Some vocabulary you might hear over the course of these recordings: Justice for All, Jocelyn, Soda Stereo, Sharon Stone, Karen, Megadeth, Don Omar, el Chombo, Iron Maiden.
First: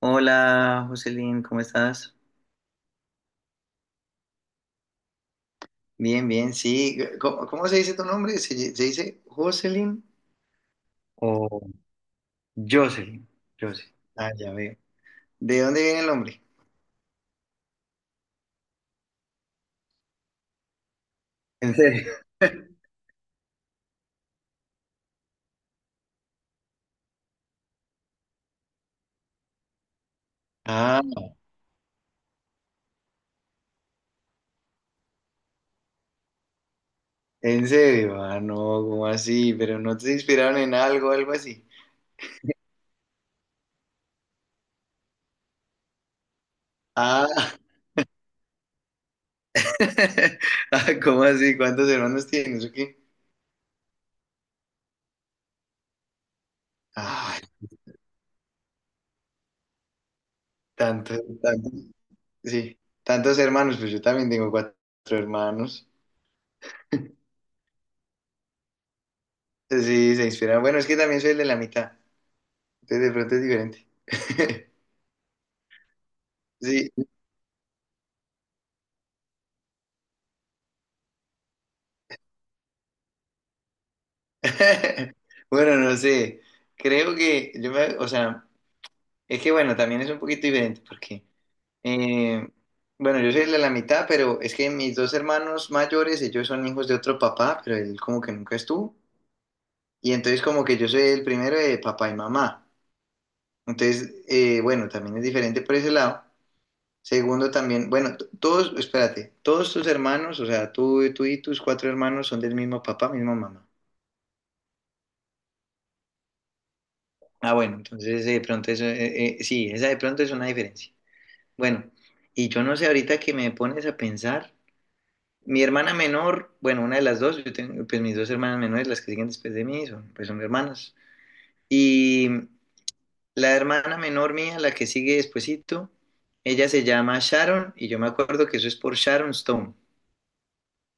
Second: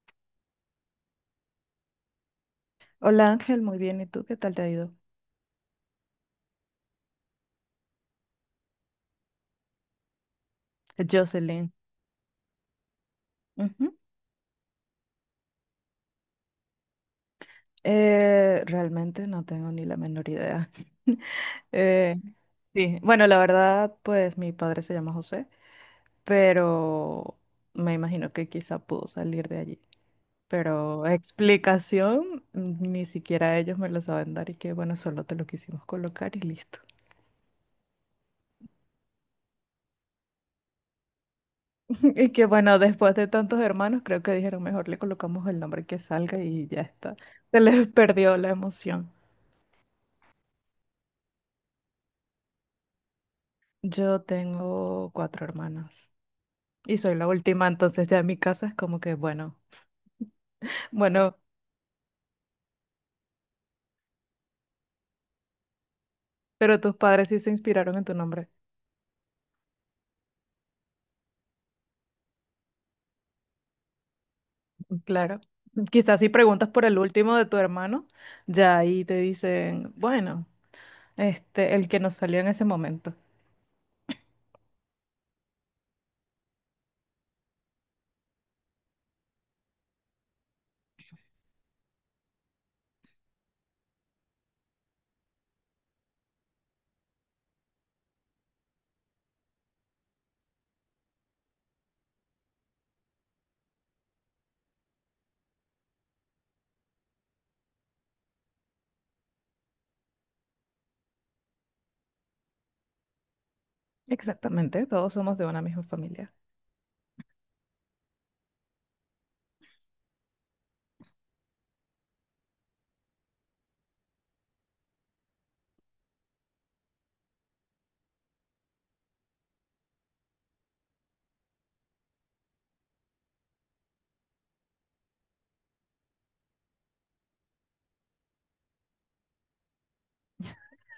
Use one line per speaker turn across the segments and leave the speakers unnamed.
Hola, Jocelyn, ¿cómo estás?
Hola Ángel, muy bien. ¿Y tú qué tal te ha ido?
Bien, bien, sí. ¿Cómo se dice tu nombre? ¿Se dice Jocelyn? O
Jocelyn.
Jocelyn, Jocelyn.
Ujú.
Ah, ya veo. ¿De dónde viene el nombre?
Realmente no tengo ni la menor idea.
¿En serio?
Eh, sí, bueno, la verdad, pues mi padre se llama José, pero me imagino que quizá pudo salir de allí.
Ah,
Pero explicación, ni siquiera ellos me la saben dar y que bueno, solo te lo quisimos colocar y listo.
¿en serio? Ah, no, ¿cómo así? ¿Pero no te inspiraron en algo, algo así?
Y que bueno, después de tantos hermanos, creo que dijeron mejor le colocamos el nombre que salga y ya está.
Ah,
Se les perdió la emoción.
ah, ¿cómo así? ¿Cuántos hermanos tienes o qué?
Yo tengo cuatro hermanas y soy la
Ay,
última, entonces ya en mi caso es como que, bueno,
tantos,
bueno,
tantos, sí, tantos hermanos, pues yo también tengo cuatro hermanos.
pero tus padres sí se inspiraron en tu nombre.
Sí, se inspiraron. Bueno, es que también soy el de la mitad. Sí, de pronto es diferente.
Claro. Quizás si preguntas por
Sí.
el último de tu hermano, ya ahí te dicen, bueno, este, el que nos salió en ese momento.
Bueno, no sé. Creo que o sea, es que bueno, también es un poquito diferente porque, eh, bueno, yo soy el de la mitad, pero es que mis dos hermanos mayores, ellos son hijos de otro papá, pero él como que nunca estuvo. Y entonces como que yo soy el primero de papá y mamá. Entonces, bueno, también es diferente por ese lado. Segundo también, bueno, todos, espérate, todos tus hermanos, o sea, tú y tus cuatro hermanos son del mismo papá, misma mamá.
Exactamente, todos somos de una misma familia.
Ah, bueno, entonces de pronto eso, sí, esa de pronto es una diferencia. Bueno, y yo no sé, ahorita que me pones a pensar, mi hermana menor, bueno, una de las dos, yo tengo, pues mis dos hermanas menores, las que siguen después de mí, pues son hermanas. Y la hermana menor mía, la que sigue despuesito, ella se llama Sharon, y yo me acuerdo que eso es por Sharon Stone,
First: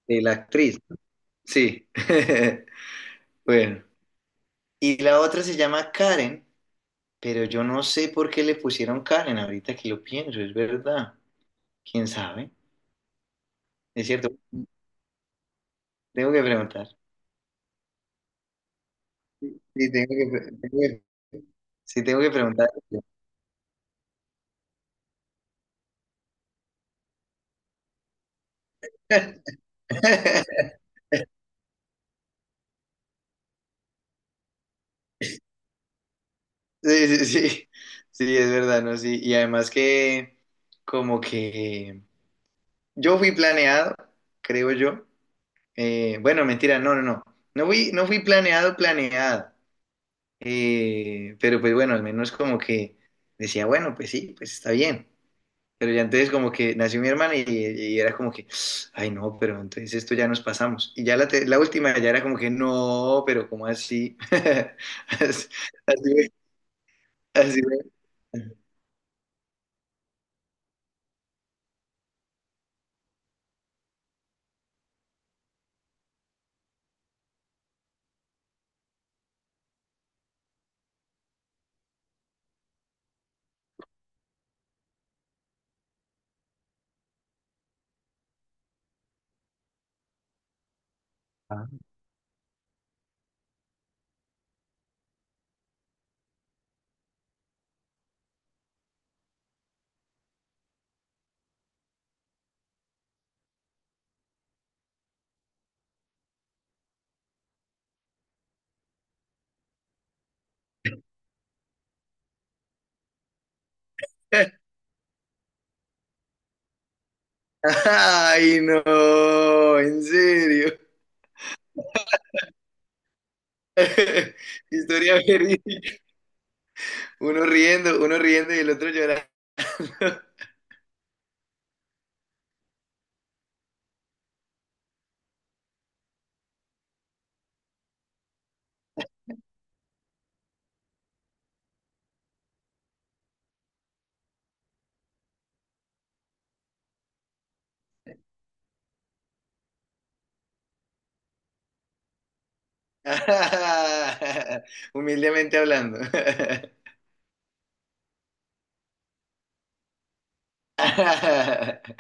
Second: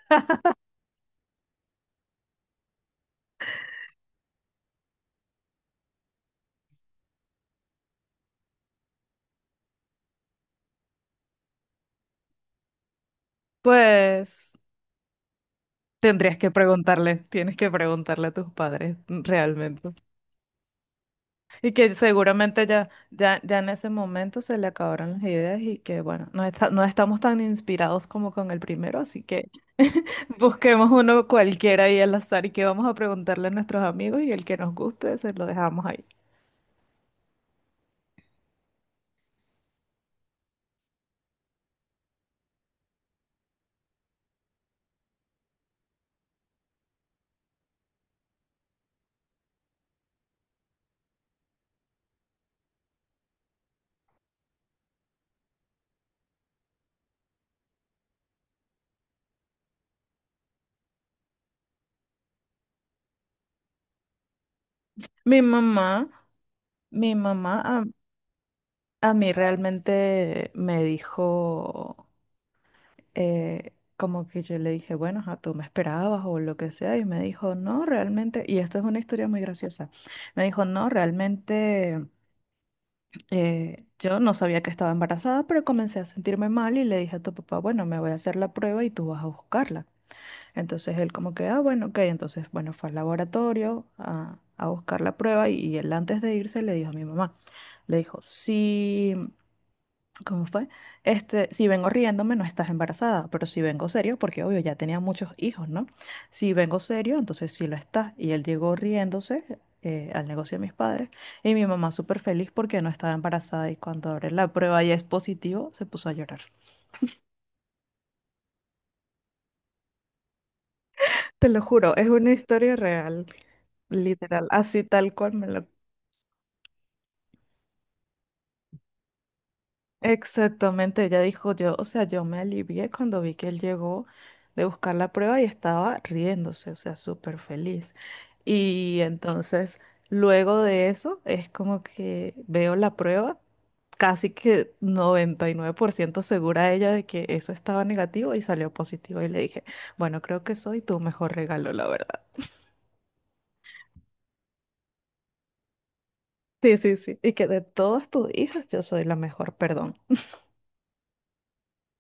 de la actriz. Sí. Bueno. Y la otra se llama Karen, pero yo no sé por qué le pusieron Karen, ahorita que lo pienso, es verdad. ¿Quién sabe? Es cierto,
Pues
tengo
tendrías
que
que
preguntar.
preguntarle, tienes que preguntarle a tus padres realmente.
Sí, tengo que,
Y que
sí, tengo que
seguramente
preguntar.
ya en ese momento se le acabaron las ideas y que bueno, no estamos tan inspirados como con el primero, así que busquemos uno cualquiera ahí al azar y que vamos a preguntarle a nuestros amigos y el que nos guste se lo dejamos ahí.
Sí, sí, sí, sí, es verdad, ¿no? Sí, y además que como que yo fui planeado, creo yo. Bueno, mentira, no, no, no. No fui planeado, planeado. Pero pues bueno, al menos como que decía, bueno, pues sí, pues está bien. Pero ya entonces como que nació mi hermana y era como que, ay no, pero entonces esto ya nos pasamos. Y ya la última ya era como que, no, pero ¿cómo así?
Mi mamá,
Así,
mi mamá
así,
a,
así.
a mí realmente me dijo, eh, como que yo le dije, bueno, a tú me esperabas o lo que sea, y me dijo, no, realmente, y esto es una historia muy graciosa, me dijo, no, realmente. Yo no sabía que estaba embarazada, pero comencé a sentirme mal y le dije a tu papá, bueno, me voy a hacer la prueba y tú vas a buscarla. Entonces él como que, ah,
Ah.
bueno, ok, entonces, bueno, fue al laboratorio a buscar la prueba y él antes de irse le dijo a mi mamá, le dijo, sí. ¿Cómo fue? Este, si vengo riéndome, no estás embarazada, pero si vengo serio, porque obvio, ya tenía muchos hijos, ¿no? Si vengo serio, entonces sí lo estás. Y él llegó riéndose al negocio de mis padres y mi mamá súper feliz porque no estaba embarazada y cuando abre la prueba y es positivo, se puso a llorar.
Ay no, en serio.
Te lo juro, es una historia real, literal, así tal
Historia
cual me lo
verídica. Uno riendo y el otro llorando.
Exactamente, ella dijo yo, o sea, yo me alivié cuando vi que él llegó de buscar la prueba y estaba riéndose, o sea, súper feliz. Y entonces, luego de eso, es como que veo la prueba, casi que 99% segura ella de que eso estaba negativo y salió positivo. Y le dije, bueno, creo que soy tu mejor regalo, la verdad.
Humildemente hablando.
Sí, sí, sí. Y que de todas tus hijas, yo soy la mejor, perdón.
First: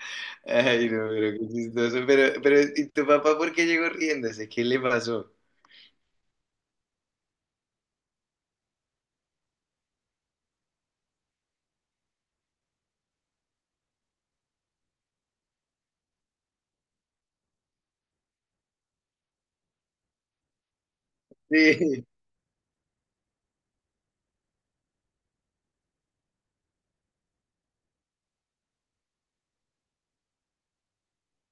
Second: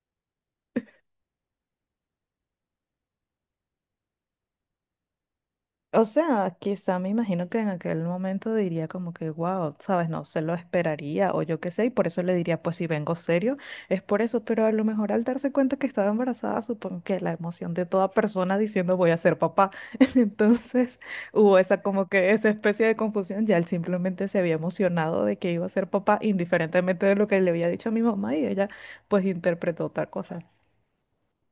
Ay, no, pero qué chistoso. Pero, ¿y tu papá por qué llegó riéndose? ¿Qué le pasó?
O sea, quizá me imagino que en aquel momento diría como que, wow, sabes, no se lo esperaría o yo qué sé, y por eso le diría, pues si vengo serio, es por eso, pero a lo mejor al darse cuenta que estaba embarazada, supongo que la emoción de toda persona diciendo voy a ser papá, entonces hubo esa
Sí.
como que esa especie de confusión, ya él simplemente se había emocionado de que iba a ser papá, indiferentemente de lo que le había dicho a mi mamá y ella pues interpretó otra cosa.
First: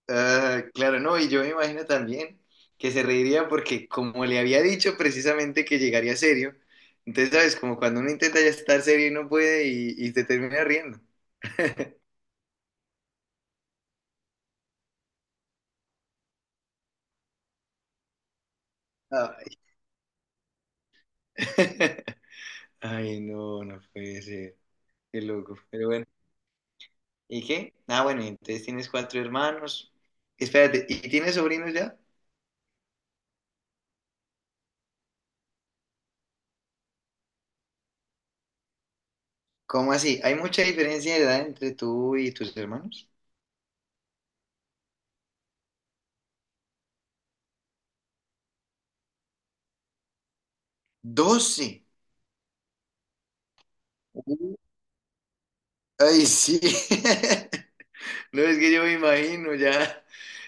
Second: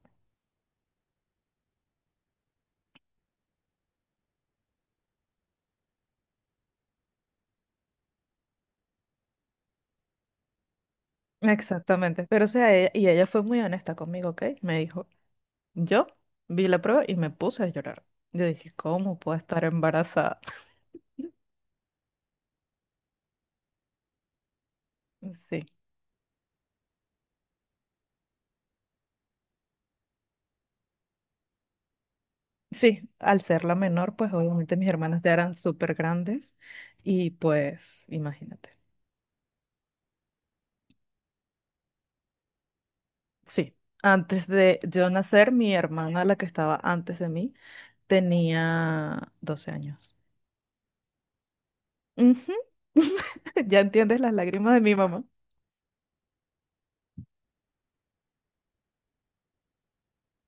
Ah, claro, no, y yo me imagino también que se reiría porque como le había dicho precisamente que llegaría serio, entonces, ¿sabes? Como cuando uno intenta ya estar serio y no puede y te termina riendo.
Exactamente, pero o sea, y ella fue muy honesta conmigo, ¿ok? Me dijo. Yo vi la prueba y me puse a llorar. Yo dije, ¿cómo puedo
Ay.
estar embarazada?
Ay, no, no puede ser. Qué loco.
Sí,
Pero bueno. ¿Y qué? Ah, bueno, y entonces tienes cuatro hermanos. Espérate, ¿y tienes sobrinos ya?
sí, al ser la menor, pues obviamente mis hermanas ya eran súper grandes y pues imagínate.
¿Cómo así? ¿Hay mucha diferencia de edad entre tú y tus hermanos?
Sí, antes de yo nacer, mi hermana, la que estaba antes de mí, tenía 12 años.
12.
Ujú. Ya entiendes las
Uh,
lágrimas de mi mamá.
Ay, sí. No es que yo me imagino, ya,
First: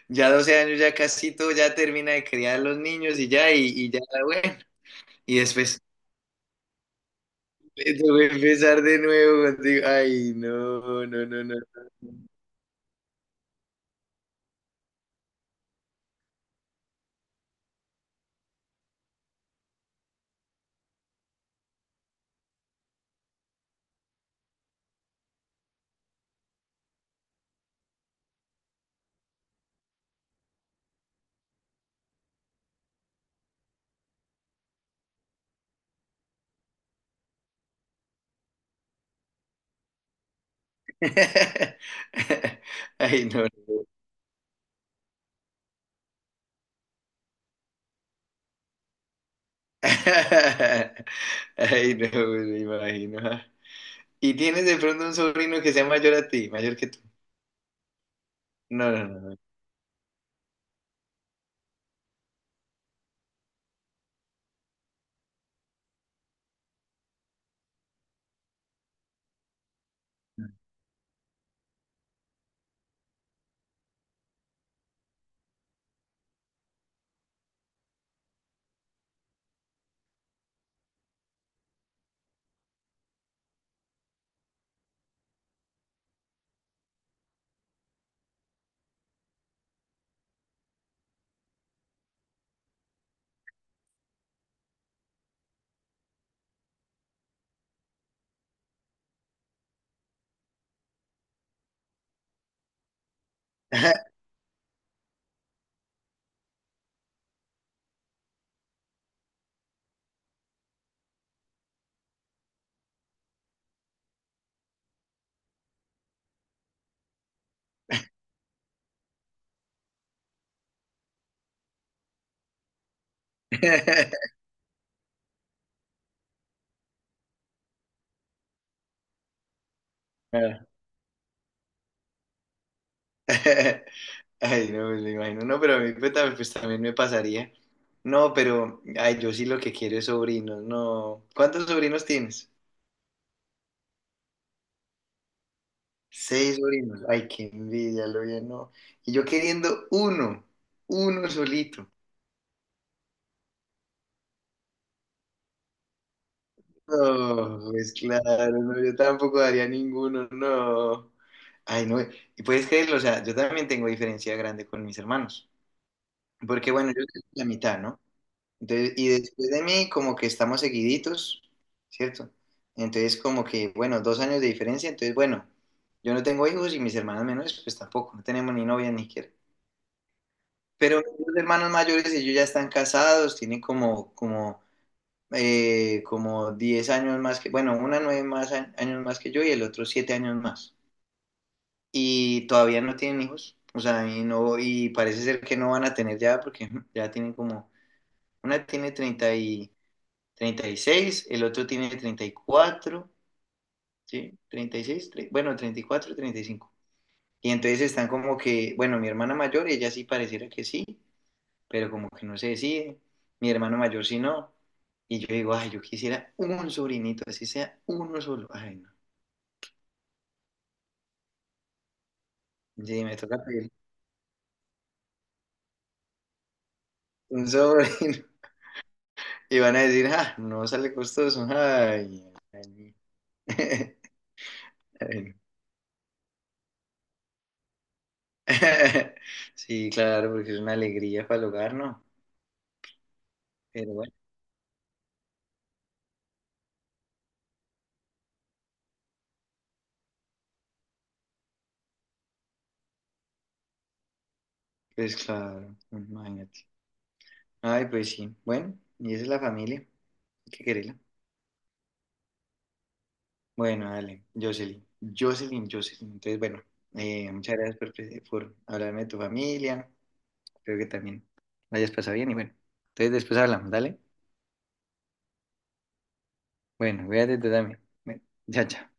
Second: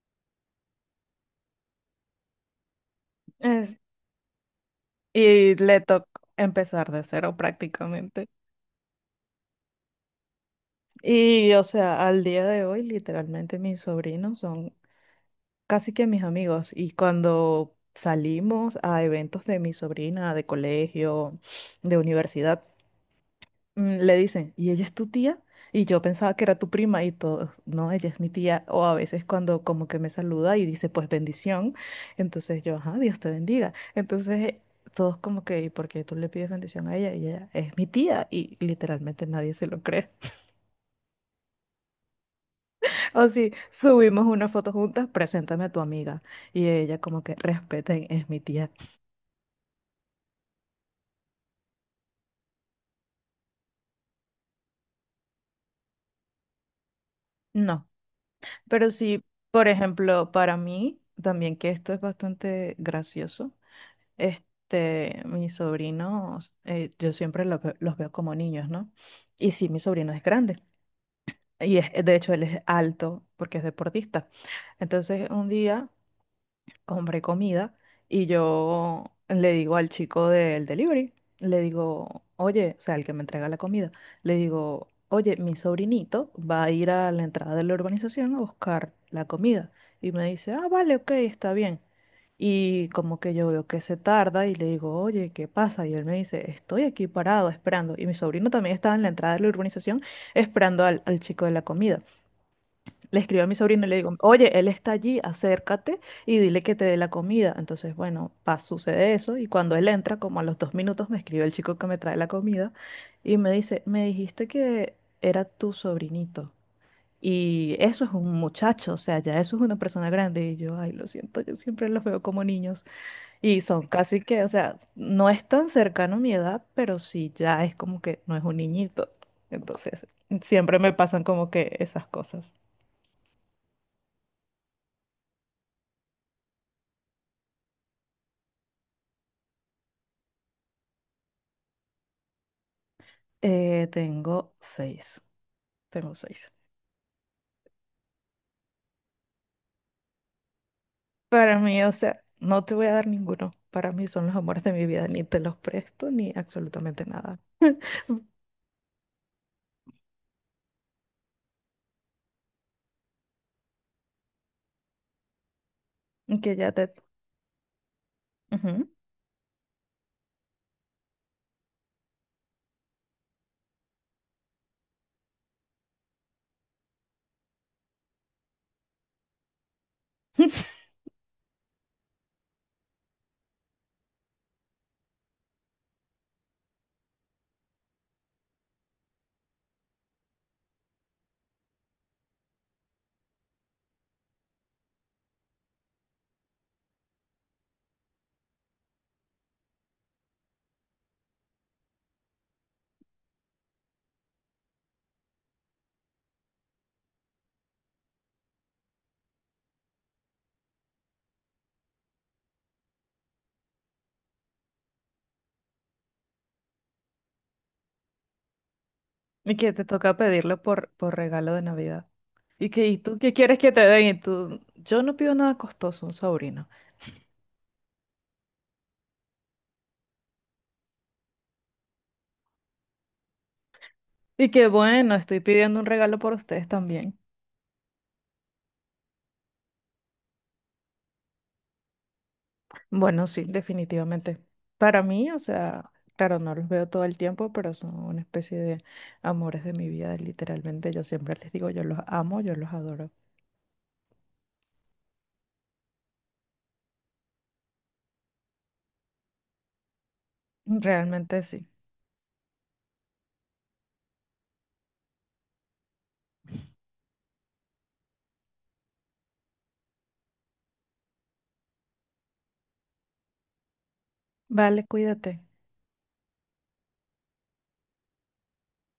ya 12 años, ya casi todo, ya termina de criar los niños y ya, y,
Es-
y ya, bueno. Y
y le
después
tocó empezar de cero
te voy
prácticamente.
a empezar de nuevo contigo. Ay, no, no, no,
Y,
no.
o sea, al día de hoy, literalmente mis sobrinos son casi que mis amigos. Y cuando salimos a eventos de mi sobrina, de colegio, de universidad, le dicen, ¿y ella es tu tía? Y yo pensaba que era tu prima y todo, no, ella es mi tía. O a veces cuando como que me saluda y dice, pues bendición. Entonces yo, ajá, Dios te bendiga. Entonces todos como que, ¿y por qué tú le pides bendición a ella? Y ella es mi tía. Y literalmente nadie se lo cree.
Ay,
O
no.
sí,
no.
subimos una foto juntas, preséntame a tu amiga. Y ella como que respeten, es mi tía.
Ay, no, me imagino. ¿Y tienes de pronto un sobrino que sea mayor a ti, mayor que tú?
No,
No,
pero
no, no.
sí,
no.
por ejemplo, para mí, también que esto es bastante gracioso, este, mis sobrinos, yo siempre los, los veo como niños, ¿no? Y sí, mi sobrino es grande. Y es, de hecho, él es alto porque es deportista. Entonces, un día compré comida y yo le digo al chico del delivery, le digo, oye, o sea, el que me entrega la comida, le digo, oye, mi sobrinito va a ir a la entrada de la urbanización a buscar la comida. Y me dice, ah, vale, ok, está bien. Y como que yo veo que se tarda y le digo, oye, ¿qué pasa? Y él me dice, estoy aquí parado esperando. Y mi sobrino también estaba en la entrada de la urbanización esperando al chico de la comida. Le escribo a mi sobrino y le digo, oye, él está allí, acércate y dile que te dé la comida. Entonces, bueno, pa, sucede eso y cuando él entra, como a los 2 minutos, me escribe el chico que me trae la comida y me dice, me dijiste que era tu sobrinito. Y eso es un muchacho, o sea, ya eso es una persona grande. Y yo, ay, lo siento, yo siempre los veo como niños. Y son casi que, o sea, no es tan cercano a mi edad, pero sí ya es como que no es un niñito. Entonces, siempre me pasan como que esas cosas.
Ay, no, pues me lo imagino. No, pero a mí pues, también me pasaría. No, pero ay, yo sí lo que quiero es sobrinos. No. ¿Cuántos sobrinos tienes?
Tengo seis. Tengo seis.
Seis sobrinos. Ay, qué envidia, lo bien, no. Y yo queriendo uno, uno
Para mí,
solito.
o sea, no te voy a dar ninguno. Para mí son los amores de mi vida. Ni te los presto ni absolutamente nada.
No, pues claro, no, yo tampoco daría ninguno, no. Ay, no. Y puedes creerlo, o sea, yo también tengo diferencia grande con mis hermanos.
Y que
Porque
ya
bueno,
te.
yo soy la mitad, ¿no?
Ujú.
Entonces, y después de mí, como que estamos seguiditos, ¿cierto? Entonces, como que, bueno, 2 años de diferencia, entonces, bueno, yo no tengo hijos y mis hermanos menores, pues tampoco, no tenemos ni novia ni siquiera. Pero mis hermanos mayores, ellos ya están casados, tienen como 10 años más que, bueno, una 9 más años más que yo y el otro 7 años más. Y todavía no tienen hijos, o sea, y no, y parece ser que no van a tener ya, porque ya tienen como, una tiene 36, el otro tiene 34, ¿sí? 36, bueno, 34, 35. Y cinco. Y entonces están como que, bueno, mi hermana mayor, ella sí pareciera que sí, pero como que no se decide, mi hermano mayor sí no. Y yo digo, ay, yo quisiera un sobrinito, así sea uno solo. Ay, no.
Y que te toca pedirlo por regalo de Navidad. Y que, ¿y
Sí, me
tú qué
toca
quieres
pedir
que te den? Y tú, yo no pido nada costoso, un sobrino.
un sobrino. Y van a decir, ah, no sale costoso. Ay, ay.
Y que, bueno,
Ay, no.
estoy pidiendo un regalo por ustedes también.
Sí, claro, porque es una alegría para el hogar, ¿no?
Bueno, sí,
Pero bueno.
definitivamente. Para mí, o sea, claro, no los veo todo el tiempo, pero son una especie de amores de mi vida, literalmente. Yo siempre les digo, yo los amo, yo los adoro.
Pues claro, imagínate. Ay, pues sí. Bueno, y esa es la familia. Hay que quererla.
Realmente sí.
Bueno, dale, Jocelyn. Jocelyn, Jocelyn. Entonces, bueno, muchas gracias por hablarme de tu familia. Creo que también la hayas pasado bien y bueno. Entonces, después hablamos, dale.
Vale, cuídate.
Bueno, cuídate tú también. Bueno, chao, chao.